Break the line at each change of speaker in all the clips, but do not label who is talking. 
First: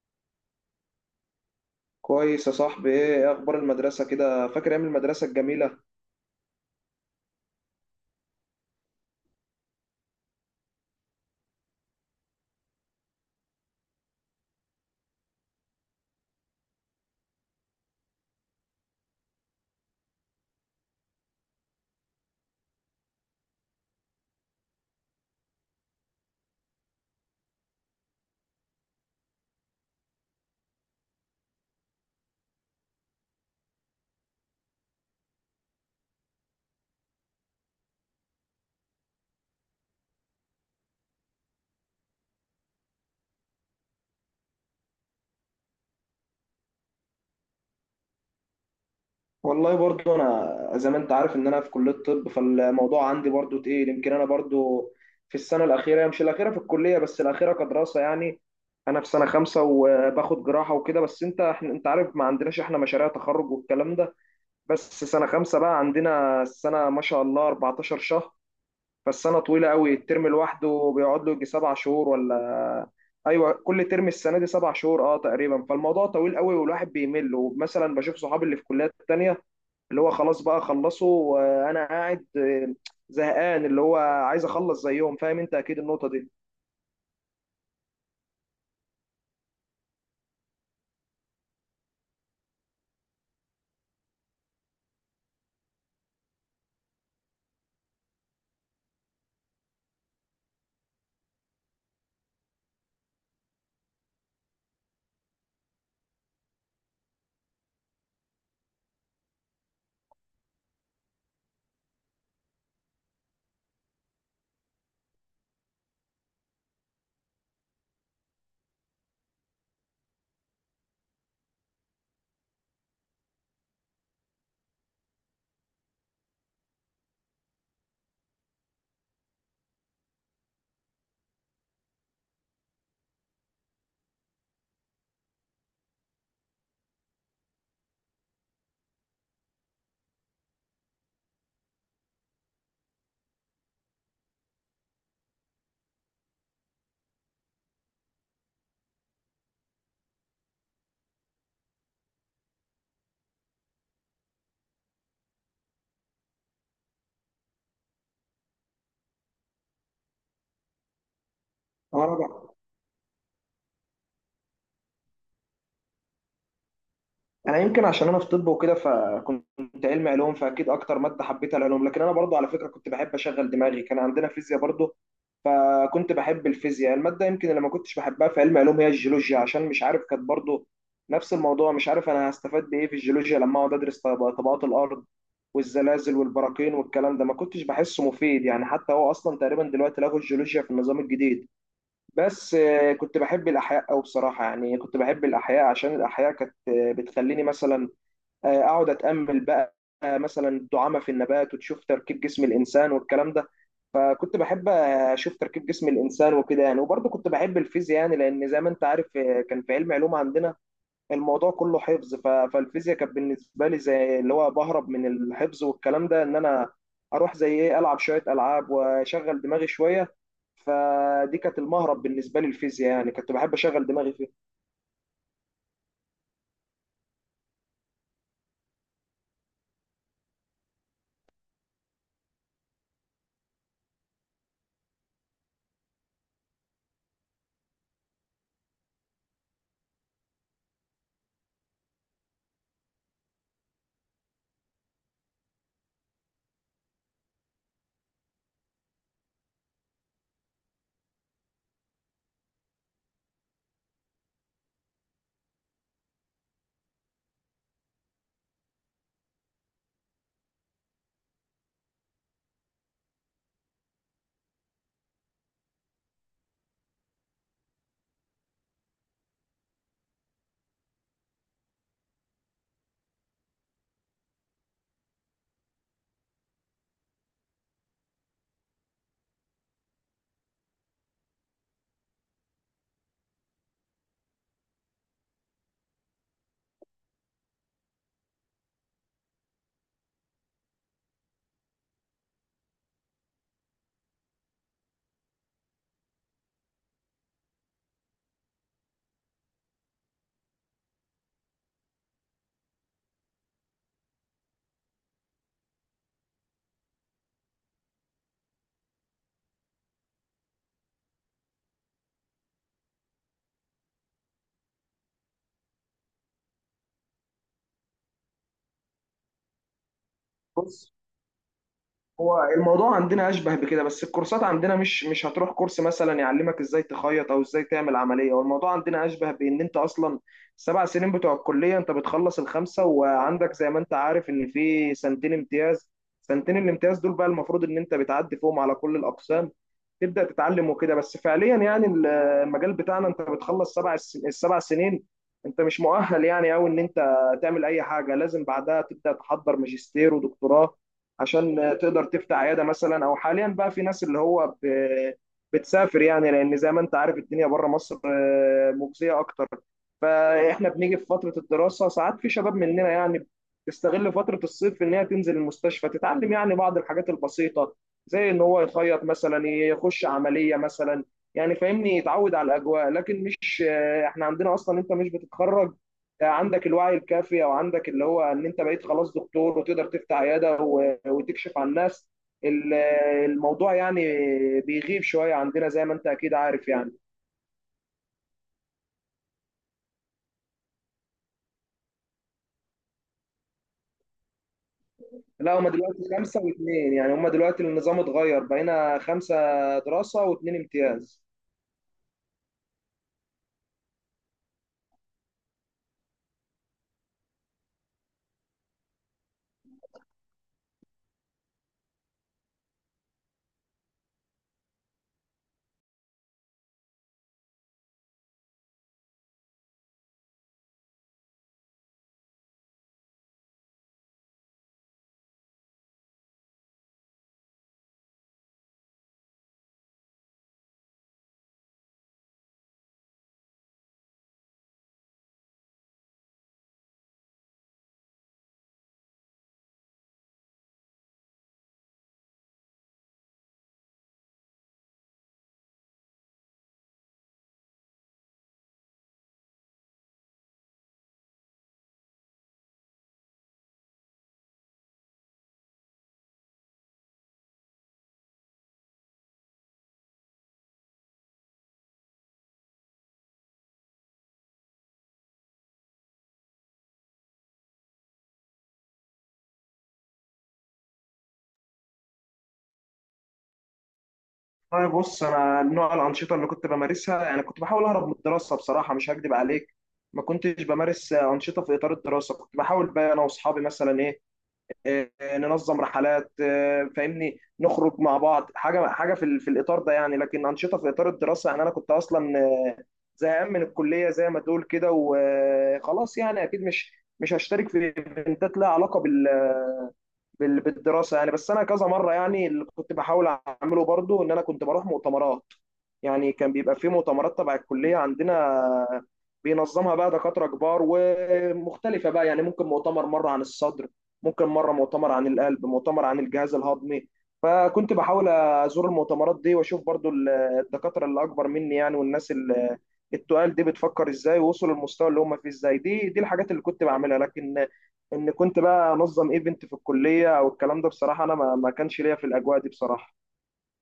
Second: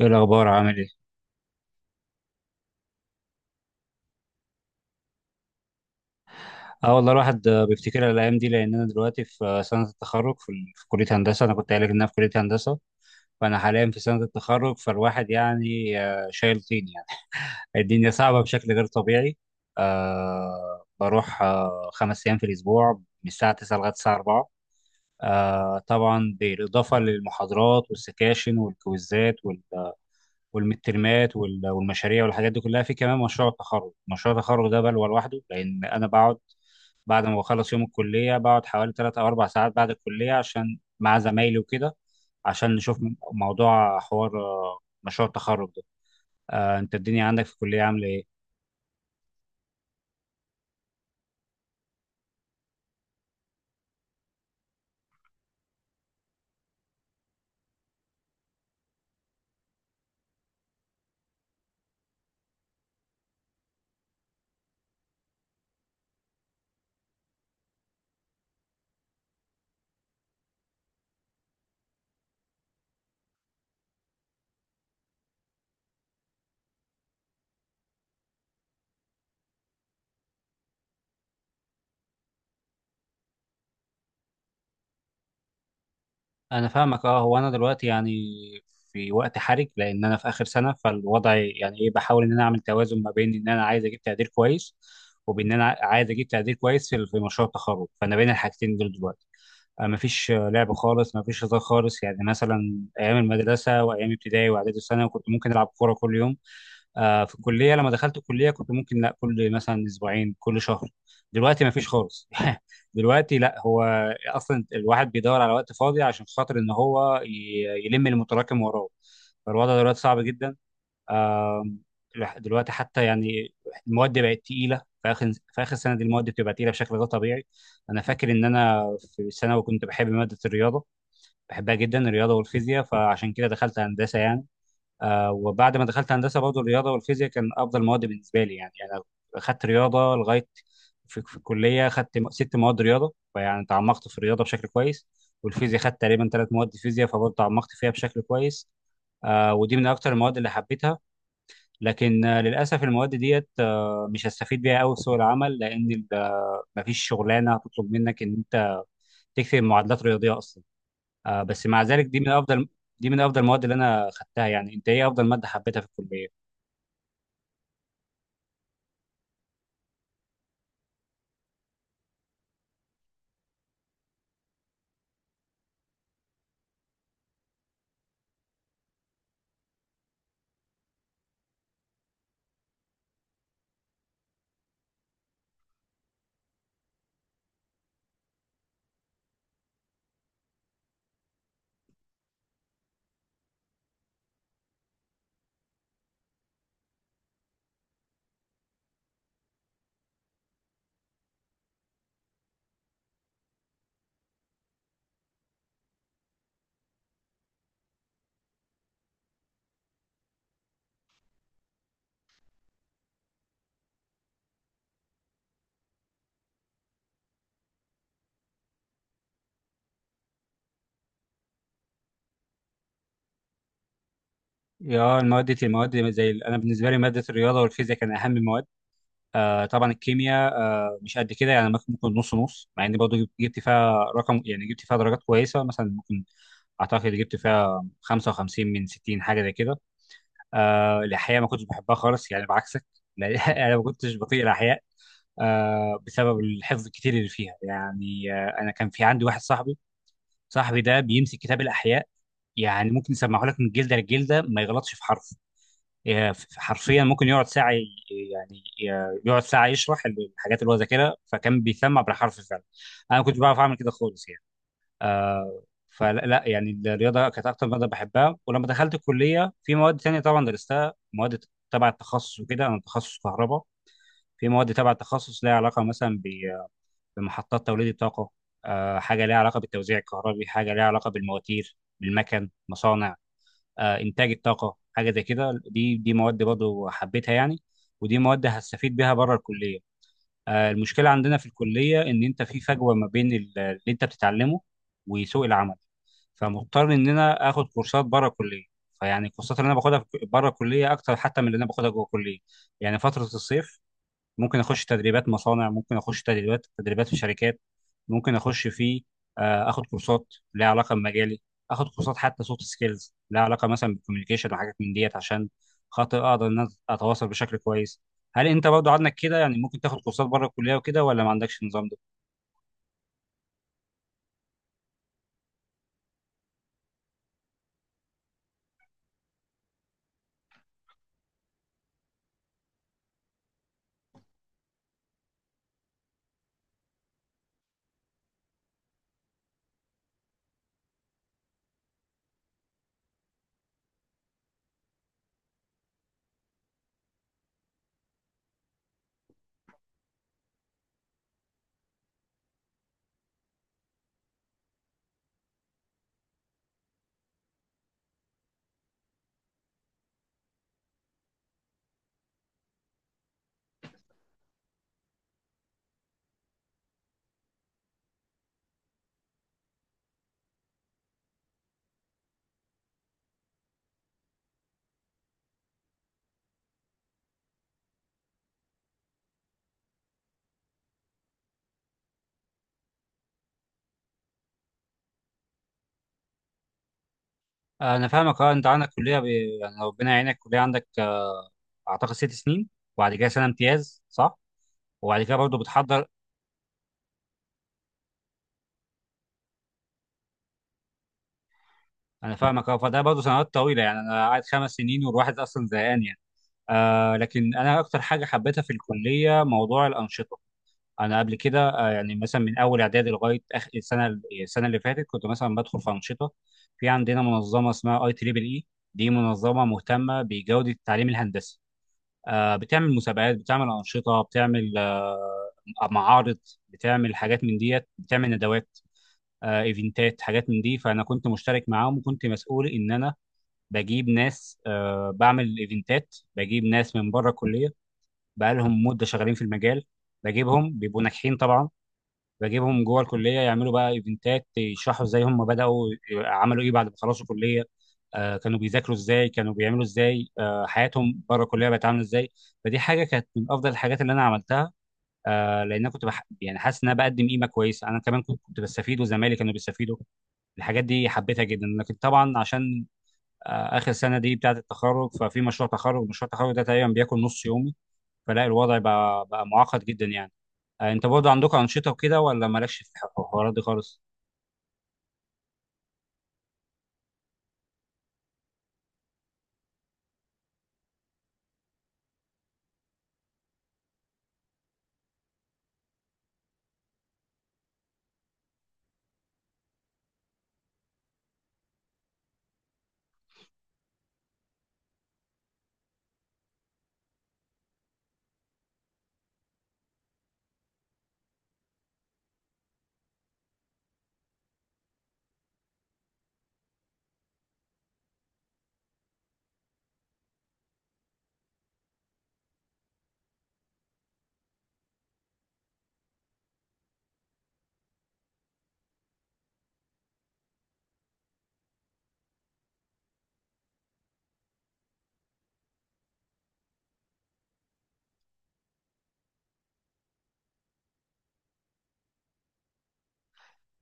ايه الاخبار عامل ايه؟
كويس يا صاحبي. إيه اخبار المدرسه؟ كده فاكر ايام المدرسه الجميله؟
اه والله الواحد بيفتكر الايام دي لان انا دلوقتي في سنه التخرج في كليه هندسه. انا كنت قايل لك ان انا في كليه هندسه، فانا حاليا في سنه التخرج. فالواحد يعني شايل طين يعني. الدنيا صعبه بشكل غير طبيعي. أه بروح أه خمس ايام في الاسبوع، من الساعه 9 لغايه الساعه 4. أه طبعا بالاضافه للمحاضرات والسكاشن والكويزات والمترمات والمشاريع والحاجات دي كلها، في كمان مشروع التخرج. مشروع التخرج ده بلوى لوحده، لان انا بقعد بعد ما بخلص يوم الكلية بقعد حوالي تلات أو أربع ساعات بعد الكلية عشان مع زمايلي وكده، عشان نشوف موضوع حوار مشروع التخرج ده. أنت الدنيا عندك في الكلية عاملة إيه؟
والله برضو انا، زي ما انت عارف، ان انا في كليه طب، فالموضوع عندي برضو تقيل. يمكن انا برضو في السنه الاخيره، مش الاخيره في الكليه بس الاخيره كدراسه يعني. انا في سنه خمسة وباخد جراحه وكده. بس انت عارف، ما عندناش احنا مشاريع تخرج والكلام ده. بس سنه خمسة بقى عندنا السنه ما شاء الله 14 شهر. فالسنة طويلة قوي، الترم لوحده بيقعد له يجي 7 شهور ايوه، كل ترم السنة دي 7 شهور تقريبا. فالموضوع طويل قوي والواحد بيمل، ومثلا بشوف صحابي اللي في كليات تانية اللي هو خلاص بقى خلصوا وانا قاعد زهقان. اللي هو عايز اخلص زيهم. فاهم انت اكيد النقطة دي.
أنا فاهمك. أه هو أنا دلوقتي يعني في وقت حرج، لأن أنا في آخر سنة. فالوضع يعني إيه، بحاول إن أنا أعمل توازن ما بين إن أنا عايز أجيب تقدير كويس، وبإن أنا عايز أجيب تقدير كويس في في مشروع التخرج، فأنا بين الحاجتين دول دلوقتي. مفيش لعب خالص، مفيش هزار خالص. يعني مثلا ايام المدرسه وايام ابتدائي واعدادي وثانوي كنت ممكن العب كوره كل يوم. في الكليه لما دخلت الكليه كنت ممكن لا، كل مثلا اسبوعين كل شهر. دلوقتي مفيش خالص. دلوقتي لا، هو اصلا الواحد بيدور على وقت فاضي عشان خاطر ان هو يلم المتراكم وراه. فالوضع دلوقتي صعب جدا. آم، دلوقتي حتى يعني المواد بقت تقيله. في اخر سنه دي المواد بتبقى تقيله بشكل غير طبيعي. انا فاكر ان انا في ثانوي كنت بحب ماده الرياضه، بحبها جدا الرياضه والفيزياء، فعشان كده دخلت هندسه يعني. آه وبعد ما دخلت هندسه برضه الرياضه والفيزياء كان افضل مواد بالنسبه لي. يعني انا اخدت رياضه لغايه في الكليه، اخدت ست مواد رياضه، فيعني تعمقت في الرياضه بشكل كويس. والفيزياء خدت تقريبا ثلاث مواد فيزياء، فبرضه تعمقت فيها بشكل كويس. آه ودي من اكتر المواد اللي حبيتها. لكن للاسف المواد ديت مش هستفيد بيها قوي في سوق العمل، لان ال- مفيش شغلانه هتطلب منك ان انت تكتب معادلات رياضيه اصلا. بس مع ذلك دي من
اه.
افضل دي من افضل المواد اللي انا خدتها يعني. انت ايه افضل ماده حبيتها في الكليه؟
انا يمكن عشان انا في طب وكده، فكنت علمي علوم، فاكيد اكتر ماده حبيتها العلوم. لكن انا برضو على فكره كنت بحب اشغل دماغي. كان عندنا فيزياء برضو فكنت بحب الفيزياء. الماده يمكن اللي ما كنتش بحبها في علم علوم هي الجيولوجيا، عشان مش عارف كانت برضو نفس الموضوع. مش عارف انا هستفاد بايه في الجيولوجيا لما اقعد ادرس طبقات الارض والزلازل والبراكين والكلام ده. ما كنتش بحسه مفيد يعني. حتى هو اصلا تقريبا دلوقتي لغوا الجيولوجيا في النظام الجديد. بس كنت بحب الأحياء أوي بصراحة. يعني كنت بحب الأحياء عشان الأحياء كانت بتخليني مثلا أقعد أتأمل بقى. مثلا الدعامة في النبات، وتشوف تركيب جسم الإنسان والكلام ده. فكنت بحب أشوف تركيب جسم الإنسان وكده يعني. وبرضه كنت بحب الفيزياء يعني، لأن زي ما أنت عارف كان في علم علوم عندنا الموضوع كله حفظ. فالفيزياء كانت بالنسبه لي زي اللي هو بهرب من الحفظ والكلام ده، ان انا اروح زي ايه العب شويه العاب واشغل دماغي شويه. فدي كانت المهرب بالنسبه لي الفيزياء، يعني كنت بحب اشغل دماغي فيها.
يا المواد زي انا بالنسبه لي ماده الرياضه والفيزياء كان اهم المواد. طبعا الكيمياء مش قد كده يعني، ممكن نص نص، مع اني برضه جبت فيها رقم، يعني جبت فيها درجات كويسه، مثلا ممكن اعتقد جبت فيها 55 من 60 حاجه زي كده. آه الأحياء ما كنتش بحبها خالص يعني، بعكسك. لأن أنا ما كنتش بطيق الأحياء آه بسبب الحفظ الكتير اللي فيها يعني. آه أنا كان في عندي واحد صاحبي، صاحبي ده بيمسك كتاب الأحياء يعني ممكن يسمعه لك من جلدة لجلدة ما يغلطش في حرف. حرفيا ممكن يقعد ساعة يعني يقعد ساعة يشرح الحاجات اللي هو ذاكرها، فكان بيسمع بالحرف فعلا. أنا ما كنتش بعرف أعمل كده خالص يعني. آه، فلا لا يعني الرياضه كانت اكتر ماده بحبها. ولما دخلت الكليه في مواد تانية طبعا درستها، مواد تبع التخصص وكده، انا تخصص كهرباء. في مواد تبع التخصص ليها علاقه مثلا بمحطات توليد الطاقه، آه حاجه ليها علاقه بالتوزيع الكهربي، حاجه ليها علاقه بالمواتير بالمكن مصانع، آه انتاج الطاقه، حاجه زي كده. دي مواد برضه حبيتها يعني، ودي مواد هستفيد بيها بره الكليه. آه المشكله عندنا في الكليه ان انت في فجوه ما بين اللي انت بتتعلمه وسوق العمل، فمضطر ان انا اخد كورسات بره الكليه. فيعني الكورسات اللي انا باخدها بره الكليه اكتر حتى من اللي انا باخدها جوه الكليه. يعني فتره الصيف ممكن اخش تدريبات مصانع، ممكن اخش تدريبات في شركات، ممكن اخش في اخد كورسات ليها علاقه بمجالي، اخد كورسات حتى سوفت سكيلز ليها علاقه مثلا بالكوميونيكيشن وحاجات من ديت، عشان خاطر اقدر ان أنا اتواصل بشكل كويس. هل انت برضو عندك كده يعني، ممكن تاخد كورسات بره الكليه
بص،
وكده، ولا ما عندكش النظام ده؟
هو الموضوع عندنا اشبه بكده. بس الكورسات عندنا مش هتروح كورس مثلا يعلمك ازاي تخيط او ازاي تعمل عمليه. هو الموضوع عندنا اشبه بان انت اصلا، السبع سنين بتوع الكليه انت بتخلص الخمسه، وعندك زي ما انت عارف ان في سنتين امتياز. سنتين الامتياز دول بقى المفروض ان انت بتعدي فيهم على كل الاقسام، تبدا تتعلم وكده. بس فعليا يعني المجال بتاعنا انت بتخلص السبع سنين، انت مش مؤهل يعني قوي ان انت تعمل اي حاجه. لازم بعدها تبدا تحضر ماجستير ودكتوراه عشان تقدر تفتح عياده مثلا. او حاليا بقى في ناس اللي هو بتسافر يعني، لان زي ما انت عارف الدنيا بره مصر مجزيه اكتر. فاحنا بنيجي في فتره الدراسه، ساعات في شباب مننا يعني تستغل فترة الصيف في إن هي تنزل المستشفى تتعلم يعني بعض الحاجات البسيطة، زي ان هو يخيط مثلا، يخش عمليه مثلا. يعني فاهمني، يتعود على الاجواء. لكن مش احنا عندنا اصلا انت مش بتتخرج عندك الوعي الكافي، او عندك اللي هو ان انت بقيت خلاص دكتور وتقدر تفتح عياده وتكشف عن الناس. الموضوع يعني بيغيب شويه عندنا زي ما انت اكيد عارف يعني.
انا فاهمك. اه انت عندك كليه ب... يعني ربنا يعينك، كليه عندك اعتقد ست سنين، وبعد كده سنه امتياز صح؟ وبعد كده برضه
لا، هما دلوقتي
بتحضر.
خمسه واثنين يعني، هما دلوقتي النظام اتغير بقينا خمسه دراسه واثنين امتياز.
انا فاهمك. اه فده برضه سنوات طويله، يعني انا قاعد خمس سنين والواحد اصلا زهقان يعني. آه لكن انا اكتر حاجه حبيتها في الكليه موضوع الانشطه. انا قبل كده آه يعني مثلا من اول اعدادي لغايه اخر السنه، السنه اللي فاتت كنت مثلا بدخل في انشطه. في عندنا منظمه اسمها اي تريبل اي، دي منظمه مهتمه بجوده التعليم الهندسي. آه بتعمل مسابقات، بتعمل انشطه، بتعمل آه معارض، بتعمل حاجات من ديت، بتعمل ندوات، ايفنتات، حاجات من دي. فانا كنت مشترك معاهم وكنت مسؤول ان انا بجيب ناس، بعمل ايفنتات، بجيب ناس من بره الكليه بقالهم مده شغالين في المجال، بجيبهم بيبقوا ناجحين طبعا، بجيبهم جوه الكليه يعملوا بقى ايفنتات يشرحوا ازاي هم بداوا، عملوا ايه بعد ما خلصوا كليه، كانوا بيذاكروا ازاي، كانوا بيعملوا ازاي حياتهم بره الكليه بقت عامله ازاي. فدي حاجه كانت من افضل الحاجات اللي انا عملتها، لان انا كنت بح... يعني حاسس ان انا بقدم قيمه كويسه، انا كمان كنت بستفيد وزمايلي كانوا بيستفيدوا. الحاجات دي حبيتها جدا، لكن طبعا عشان اخر سنه دي بتاعه التخرج ففي مشروع تخرج، مشروع التخرج ده تقريبا بياكل نص يومي. فلا الوضع بقى معقد جدا يعني. انت برضه عندكم انشطه وكده، ولا مالكش في الحوارات دي خالص؟
طيب، بص، انا نوع الانشطه اللي كنت بمارسها، يعني كنت بحاول اهرب من الدراسه بصراحه، مش هكدب عليك. ما كنتش بمارس انشطه في اطار الدراسه. كنت بحاول بقى انا واصحابي مثلا ايه آه، ننظم رحلات، فاهمني، نخرج مع بعض، حاجه حاجه في الاطار ده يعني. لكن انشطه في اطار الدراسه، يعني انا كنت اصلا زهقان من الكليه زي ما تقول كده وخلاص. يعني اكيد مش هشترك في ايفنتات لها علاقه بالدراسه يعني. بس انا كذا مره يعني، اللي كنت بحاول اعمله برضو ان انا كنت بروح مؤتمرات. يعني كان بيبقى في مؤتمرات تبع الكليه عندنا، بينظمها بقى دكاتره كبار ومختلفه. بقى يعني ممكن مؤتمر مره عن الصدر، ممكن مره مؤتمر عن القلب، مؤتمر عن الجهاز الهضمي. فكنت بحاول ازور المؤتمرات دي، واشوف برضو الدكاتره اللي اكبر مني يعني، والناس اللي التقال دي بتفكر ازاي، ووصلوا للمستوى اللي هم فيه ازاي. دي الحاجات اللي كنت بعملها. لكن ان كنت بقى انظم ايفنت في الكليه او الكلام ده، بصراحه انا ما كانش ليا في الاجواء دي بصراحه.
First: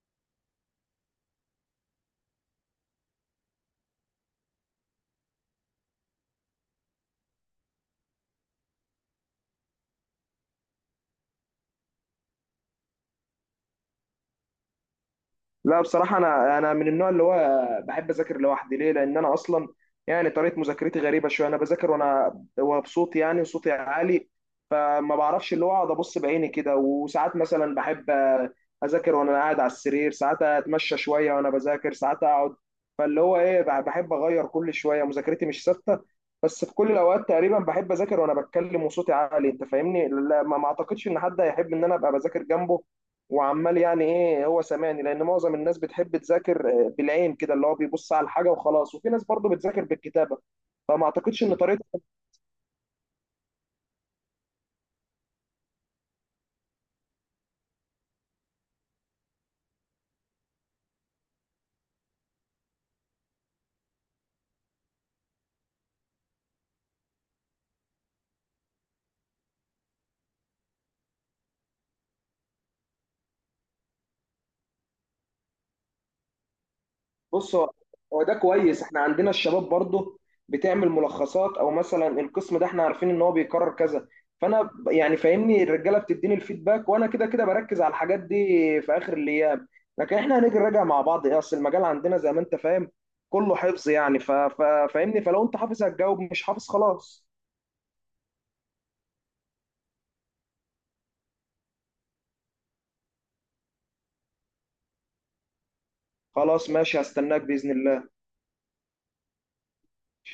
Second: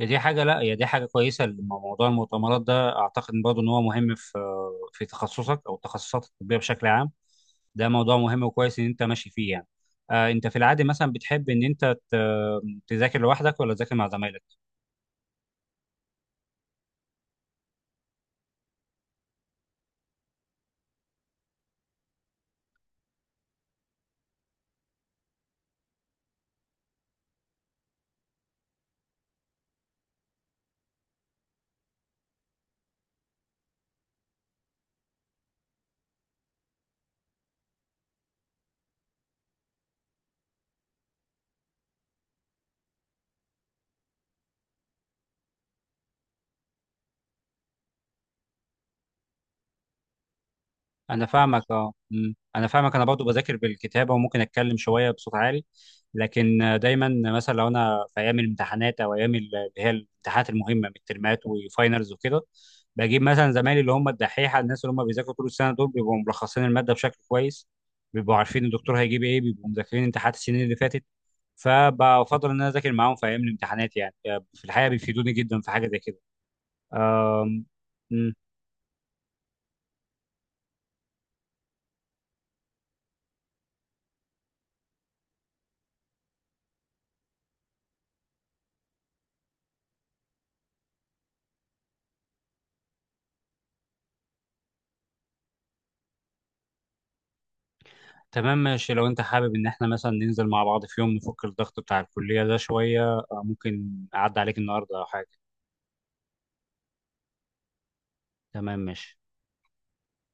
هي دي حاجه، لا هي دي حاجه كويسه. موضوع المؤتمرات ده اعتقد برضه ان هو مهم في في تخصصك او التخصصات الطبيه بشكل عام. ده موضوع مهم وكويس ان انت ماشي فيه يعني. انت في العادي مثلا بتحب ان انت تذاكر لوحدك ولا تذاكر مع زمايلك؟
لا بصراحة أنا من النوع اللي هو بحب أذاكر لوحدي. ليه؟ لأن أنا أصلا يعني طريقة مذاكرتي غريبة شوية. أنا بذاكر وأنا وبصوتي، يعني وصوتي عالي. فما بعرفش اللي هو أقعد أبص بعيني كده. وساعات مثلا بحب أذاكر وأنا قاعد على السرير، ساعات أتمشى شوية وأنا بذاكر، ساعات أقعد. فاللي هو إيه، بحب أغير كل شوية، مذاكرتي مش ثابتة. بس في كل الأوقات تقريبا بحب أذاكر وأنا بتكلم وصوتي عالي. أنت فاهمني؟ لا ما أعتقدش إن حد هيحب إن أنا أبقى بذاكر جنبه وعمال يعني ايه هو سامعني. لان معظم الناس بتحب تذاكر بالعين كده، اللي هو بيبص على الحاجه وخلاص، وفي ناس برضو بتذاكر بالكتابه. فما
انا
اعتقدش ان
فاهمك.
طريقه.
اه انا فاهمك، انا برضو بذاكر بالكتابه وممكن اتكلم شويه بصوت عالي. لكن دايما مثلا لو انا في ايام الامتحانات او ايام اللي هي الامتحانات المهمه، الترمات وفاينلز وكده، بجيب مثلا زمايلي اللي هم الدحيحه، الناس اللي هم بيذاكروا طول السنه دول بيبقوا ملخصين الماده بشكل كويس، بيبقوا عارفين الدكتور هيجيب ايه، بيبقوا مذاكرين امتحانات السنين اللي فاتت. فبفضل ان انا اذاكر معاهم في ايام الامتحانات يعني، في الحقيقه بيفيدوني جدا في حاجه زي كده.
بص، هو
آم،
ده كويس. احنا عندنا الشباب برضو بتعمل ملخصات. او مثلا القسم ده احنا عارفين ان هو بيكرر كذا. فانا يعني فاهمني، الرجاله بتديني الفيدباك وانا كده كده بركز على الحاجات دي في اخر الايام. لكن احنا هنيجي نراجع مع بعض ايه، اصل المجال عندنا زي ما انت فاهم كله حفظ يعني. فاهمني، فلو انت حافظ هتجاوب، مش حافظ خلاص.
تمام ماشي. لو انت حابب ان احنا مثلا ننزل مع بعض في يوم نفك الضغط بتاع الكلية ده شوية، ممكن اعدي عليك النهاردة او حاجة.
خلاص ماشي، هستناك بإذن الله.
تمام ماشي.